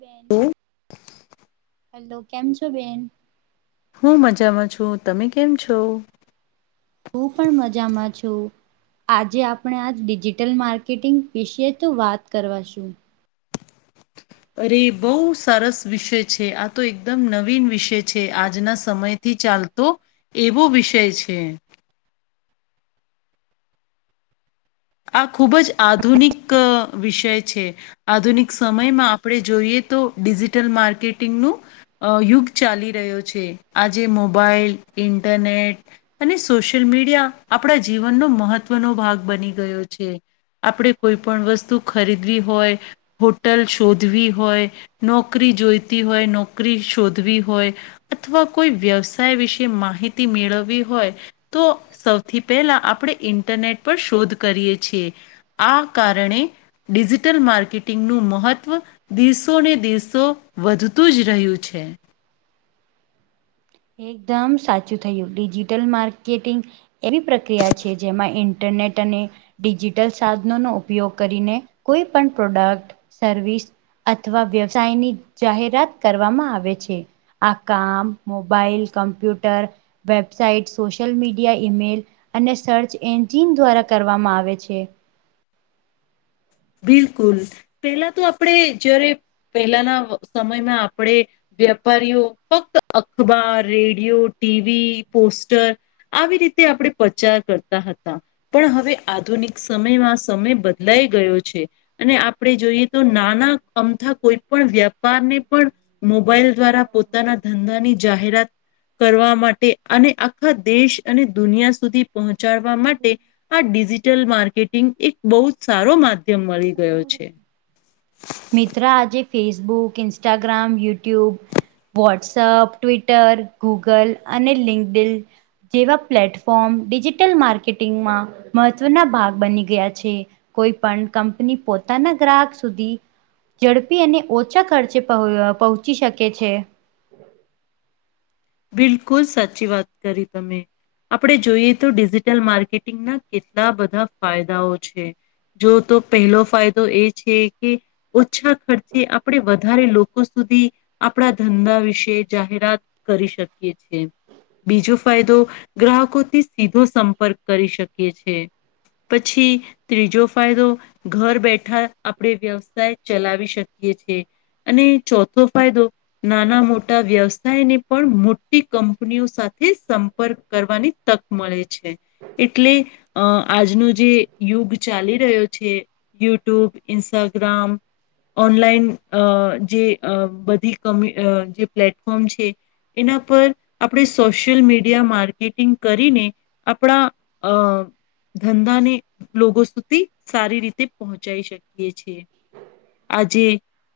બેન હમ. હલો કેમ છો બેન? હું મજામાં છું. તમે કેમ છો? હું પણ મજામાં છું. આજે આપણે આજ ડિજિટલ માર્કેટિંગ વિશે તો વાત કરવાશું. અરે! બહુ સરસ વિષય છે, આતો એકદમ નવીન વિષય છે. આજના સમય થી ચાલતો એવો વિષય છે. આ ખૂબ જ આધુનિક વિષય છે. આધુનિક સમયમાં આપણે જોઈએ તો ડિજિટલ માર્કેટિંગનું અ યુગ ચાલી રહ્યો છે. આજે મોબાઈલ, ઇન્ટરનેટ અને સોશિયલ મીડિયા આપણા જીવનનો મહત્વનો ભાગ બની ગયો છે. આપણે કોઈ પણ વસ્તુ ખરીદવી હોય. હોટલ શોધવી હોય, નોકરી જોઈતી હોય, નોકરી શોધવી હોય. અથવા કોઈ વ્યવસાય વિશે માહિતી મેળવવી હોય. તો સૌથી પહેલા આપણે ઇન્ટરનેટ પર શોધ કરીએ છીએ. આ કારણે ડિજિટલ માર્કેટિંગનું મહત્ત્વ દિવસો ને દિવસો વધતું જ રહ્યું છે. એકદમ સાચું થયું ડિજિટલ માર્કેટિંગ એવી પ્રક્રિયા છે, જેમાં ઇન્ટરનેટ અને ડિજિટલ સાધનોનો ઉપયોગ કરીને કોઈપણ પ્રોડક્ટ સર્વિસ અથવા વ્યવસાયની જાહેરાત કરવામાં આવે છે, આ કામ mobile, computer, website, social media, email અને સર્ચએન્જિન દ્વારા કરવામાં આવે છે. બિલકુલ પેલા તો આપણે જ્યારે પહેલાના સમયમાં આપણે વ્યાપારીઓ ફક્ત અખબાર રેડિયો ટી. વી પોસ્ટર આવી રીતે આપણે પ્રચાર કરતા હતા. પણ હવે આધુનિક સમયમાં સમય બદલાઈ ગયો છે. છે, અને આપણે જોઈએ તો નાના અમથા કોઈ પણ વ્યાપારને પણ મોબાઈલ દ્વારા પોતાના ધંધાની જાહેરાત. કરવા માટે અને આખા દેશ અને દુનિયા સુધી પહોંચાડવા માટે આ ડિજિટલ માર્કેટિંગ એક બહુ જ સારો માધ્યમ મળી ગયો એ છે. મિત્ર આજે Facebook, Instagram YouTube WhatsApp, Twitter, Google અને લિંકડિનની. જેવા પ્લેટફોર્મ ડિજિટલ માર્કેટિંગમાં મહત્વના ભાગ બની ગયા છે. કોઈપણ કંપની પોતાના ગ્રાહક સુધી ઝડપી અને ઓછા ખર્ચે પહોંચી શકે છે. બિલકુલ સાચી વાત કરી તમે આપણે જોઈએ તો ડિજિટલ માર્કેટિંગના કેટલા બધા ફાયદાઓ છે. જોતો પહેલો ફાયદો એ છે, કે ઓછા ખર્ચે આપણે વધારે લોકો સુધી આપણા ધંધા વિશે જાહેરાત કરી શકીએ છીએ. બીજો ફાયદો ગ્રાહકોથી સીધો સંપર્ક કરી શકીએ છે. પછી ત્રીજો ફાયદો ઘર બેઠા આપણે વ્યવસાય ચલાવી શકીએ છીએ. અને ચોથો ફાયદો નાના મોટા વ્યવસાયને પણ મોટી કંપનીઓ સાથે સંપર્ક કરવાની તક મળે છે. એટલે અ આજનો જે યુગ ચાલી રહ્યો છે. યુટ્યુબ, ઇન્સ્ટાગ્રામ ઓનલાઈન અજે બધીમ જે પ્લેટફોર્મ છે. એના પર આપણે સોશિયલમીડિયા માર્કેટિંગ કરીને આપણા અ ધંધાને લોકો સુધી સારી રીતે પહોંચાઈ શકીએ છીએ. આજે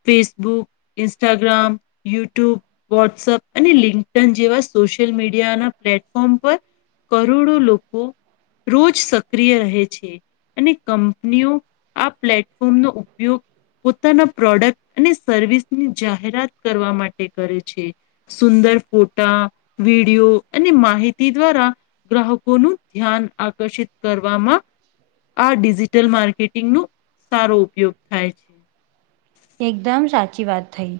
ફેસબુક, ઇન્સ્ટાગ્રામ, યુટ્યુબ, વોટ્સઅપ. અને લિંકટન જેવા સોશિયલ મીડિયાના પ્લેટફોર્મ પર કરોડો લોકો રોજ સક્રિય રહે છે. અને કંપનીઓ આ પ્લેટફોર્મનો ઉપયોગ. પોતાના પ્રોડક્ટ અને સર્વિસની જાહેરાત કરવા માટે કરે છે. સુંદર ફોટા વિડીયો અને માહિતી દ્વારા ગ્રાહકોનું ધ્યાન આકર્ષિત કરવામા આ ડિજિટલ માર્કેટિંગ ન સારો ઉપયોગ થાય છે. એકદમ સાચી વાત થઈ.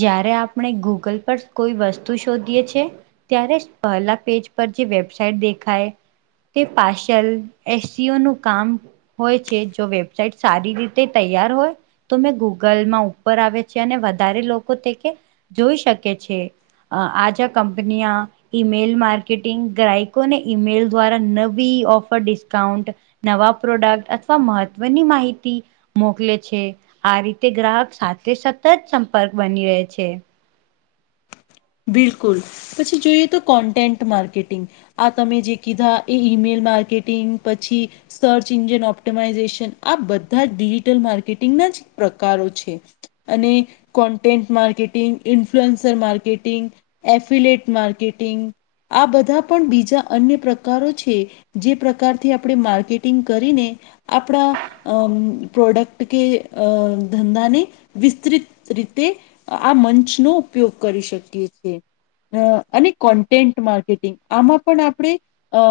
જયારે આપણે ગૂગલ પર કોઈ વસ્તુ શોધીએ છે. ત્યારે પહેલા પેજ પર જે વેબસાઇટ દેખાય તે પાશૅલ એસીઓનુ કામ હોય છે, જો વેબસાઇટ સારી રીતે તૈયાર હોય તો મેં ગૂગલ કલમાં ઉપર આવે છે, અને વધારે લોકો તેકે જોઈ શકે છે. અ આજ કંપનિયા. ઈમેલ માર્કેટિંગ ગ્રાહકોને ઈમેલ દ્વારા નવી ઓફર ડિસ્કાઉન્ટ નવા પ્રોડક્ટ અથવા મહત્વની માહિતી મોકલે છે આ રી તે ગ્રાહક સાથે સતત સંપર્ક બની રહે છે. બિલકુલ પછી જોઈએ તો કોન્ટેન્ટ માર્કેટિંગ આ તમે જે કીધા એ ઈમેલ માર્કેટિંગ પછી સર્ચ ઇન્જિન ઓપ્ટમાઈઝેશન આ બધા જ ડિજિટલ માર્કેટિંગના જ પ્રકારો છે. અને કોન્ટેન્ટ માર્કેટિંગ ઇન્ફ્લુઅન્સર માર્કેટિ માર્કેટિંગ આ બધા પણ બીજા અન્ય પ્રકારો છે. જે પ્રકારથી આપણે માર્કેટિંગ કરીને આપણા અ પ્રોડક્ટ કે અ ધંધાને વિસ્તૃત રીતે આ મંચનોો ઉપયોગ કરી શકીએ છીએ. અ અને કોન્ટેન્ટ માર્કેટિંગ આમાં પણ આપણે અ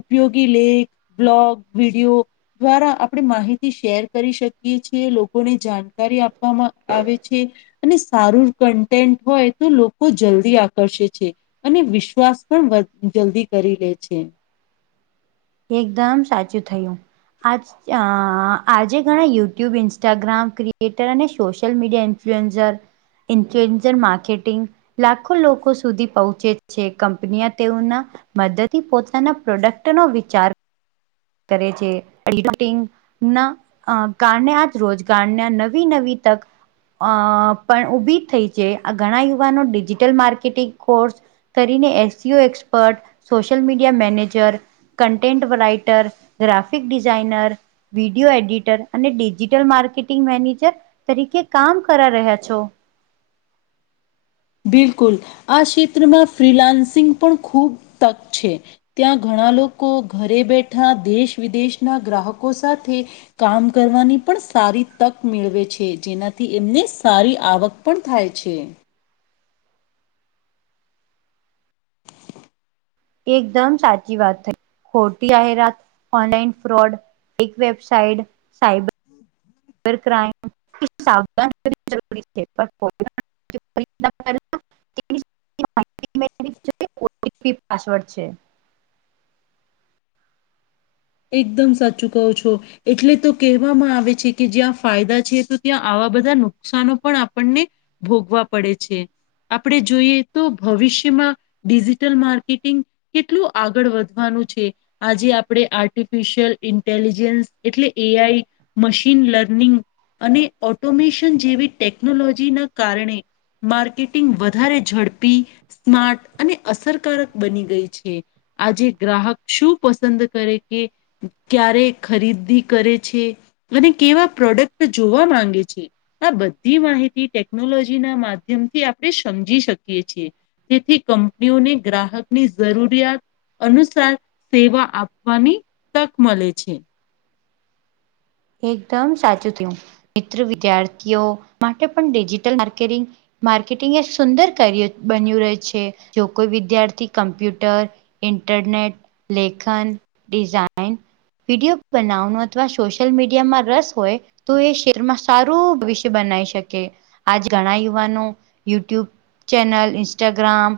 ઉપયોગી લેખ બ્લોગ વિડીયો દ્વારા આપણે માહિતી શેર કરી શકીએ છીએ લોકોને જાણકારી આપવામાં આવે છે. અને સારું કન્ટેન્ટ હોય તો લોકો જલ્દી આકર્ષે છે અને વિશ્વાસ પણ જલ્દી કરી લે છે. એકદમ સાચું થયું આજ અ આજે ઘણા યુટ્યુબ ઇન્સ્ટાગ્રામ ક્રિએટર અને social media influencer influencer marketing લાખો લોકો સુધી પહોંચે છે કંપનીયા તેઓના મદદથી પોતાના પ્રોડક્ટ નો વિચાર કરે છે પલી રૂટીગ ના કારને રોજગારને નવી નવી તક અ પણ ઉભી થઈ છે આ ઘણા યુવાનો ડિજિટલ માર્કેટિંગ કોર્સ કરીને SEO expert social media manager content writer graphic designer video editor અને ડિજિટલ માર્કેટિંગ મેનેજર તરીકે કામ કરા રહ્યા છો. બિલકુલ આ ક્ષેત્રમાં ફ્રીલાન્સિંગ પણ ખૂબ તક છે. ત્યાં ઘણા લોકો ઘરે બેઠા દેશ વિદેશના ગ્રાહકો સાથે કામ કરવાની પણ સારી તક મેળવે છે જેનાથી એમને સારી આવક પણ થાય છે. એકદમ સાચી વાત થઈ ખોટી જાહેરાત ઓનલાઈન ફ્રોડ એક વેબસાઇટ સાઇબર હમ [inaudible] [inaudible] [inaudible] [inaudible] પાસવર્ડ છે. એકદમ સાચું કહો છો. એટલે તો કહેવામાં આવે છે કે જ્યાં ફાયદા છે તો ત્યાં આવા બધા નુકસાનો પણ આપણને ભોગવા પડે છે. આપણે જોઈએ તો ભવિષ્યમાં ડિજિટલ માર્કેટિંગ કેટલું આગળ વધવાનું છે આજે આપણે આ આર્ટિફિશિયલ ઇન્ટેલિજન્સ એટલે એ આઈ મશીન લર્નિંગ અને ઓટોમેશન જેવી ટેકનોલોજીના કારણે માર્કેટિંગ વધારે ઝડપી સ્માર્ટ અને અસરકારક બની ગઈ છે. આજે ગ્રાહક શું પસંદ કરે કે ક્યારે ખરીદી કરે છે. અને કેવા પ્રોડક્ટ જોવા માંગે છે. આ બધી માહિતી ટેકનોલોજી ના માધ્યમથી આપણે સમજી શકીએ છીએ. તેથી કંપનીઓને ગ્રાહકની જરૂરિયાત અનુસાર સેવા આપવાની તક મલે છે. એકદમ સાચું થયું મિત્ર વિદ્યાર્થીઓ માટે પણ ડિજિટલ માર્કેટિંગ માર્કેટિંગ એ સુંદર કાર્ય બન્યું રહે છે જો કોઈ વિદ્યાર્થી કમ્પ્યુટર ઇન્ટરનેટ, લેખન, ડિઝાઇન, વિડીયો બનાવવાનું અથવા સોશ યલ મીડિયામાં રસ હોય તો એ શેરમાં સારું ભવિષ્ય બનાઈ શકે. આજ ઘણા યુવાનો YouTube channel, Instagram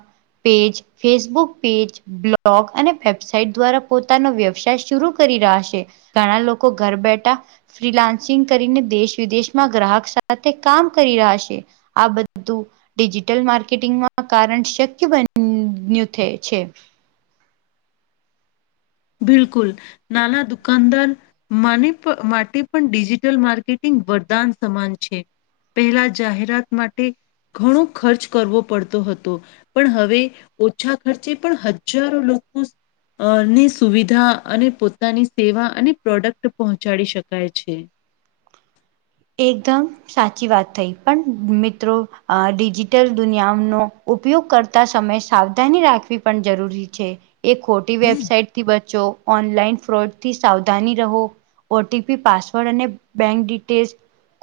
page, Facebook page blog અને વેબસાઇટ દ્વારા પોતાનો વ્યવસાય શુરુ કરી રાશે. ઘણા લોકો ઘર બેઠ ઠા ફ્રિલાન્સિંગ કરીને દેશ વિદેશમાં ગ્રાહક સાથે કામ કરી રહા સે. આ બધું ડિજિટલ માર્કેટિંગમાં કારણ શક્ય બન્યું થે છે. બિલકુલ, નાના દુકાનદાર માનીપ માટે પણ ડિજિટલ માર્કેટિંગ વરદાન સમાન છે. પહેલા જાહેરાત માટે ઘણો ખર્ચ કરવો પડતો હતો. પણ હવે ઓછા ખર્ચે પણ હજારો લોકો અ નેસ સુવિધા અને પોતાની સેવા અને પ્રોડક્ટ પહોંચાડી શકાય છે. એકદમ સાચી વાત થઈ પણ મિત્રો અ ડિજિટલ દુનિયાનો ઉપયોગ કરતા સમયે સાવધાની રાખવી પન જરૂરી છે, એક ખોટી વેબસાઇટ થી બચો ઓનલાઈન ફ્રોડ થી સાવધાની રહો. ઓટીપી, પાસવર્ડ અને બેંક ડિટેલ્સ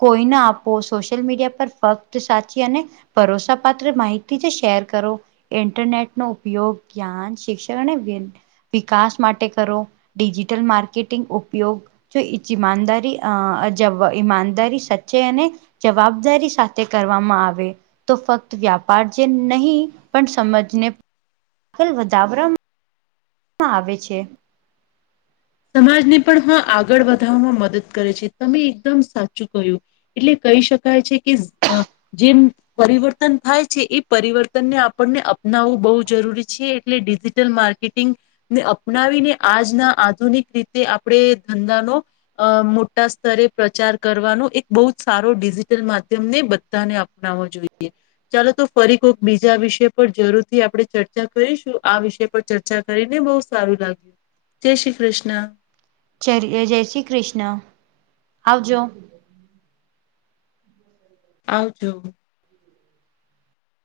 કોઈ ના આપો સોશ્યલ મીડિયા પર ફક્ત સાચી અને ભરોસાપાત્ર માહિતી જ શેર કરો. ઇન્ટરનેટ નો ઉપયોગ જ્ઞાન, શિક્ષણ અને વેન વિકાસ માટે કરો ડિજિટલ માર્કેટિંગ ઉપયોગ જો ઇચ ઈમાનદારી અ જબ ઈમાન દારી સાચ્ચે અને જવાબદારી સાથે કરવામાં આવે. તો ફક્ત વ્યાપાર જે નહીં પન સમજને ફલ વધાવરામ માં આવે છે. સમાજને પણ હા આગળ વધાવામાં મદદ કરે છે તમે એકદમ સાચું કહ્યું. એટલે કહી શકાય છે કે અ જેમ પરિવર્તન થાય છે એ પરિવર્તનને આપણને અપનાવવું બઉ જરૂરી છે એટલે ડિજિટલ માર્ક ર્કેટિંગ ને અપનાવીને આજના આધુનિક રીતે આપણે ધંધાનો અ મોટા સ્તરે પ્રચાર કરવાનો એક બઉ જ સારો ડિજિટલ માધ્યમને બધાને આપ નાવો જોઈએ. ચાલો તો ફરી કોક બીજા વિષય પર જરૂરથી આપડે ચર્ચા કરીશું આ વિષ પર ચર્ચા કરીને બઉ સારું લાગ્યું જય શ્રી કૃષ્ણ. ચેરી અ જય શ્રી કૃષ્ણ, આવજો. આવજો.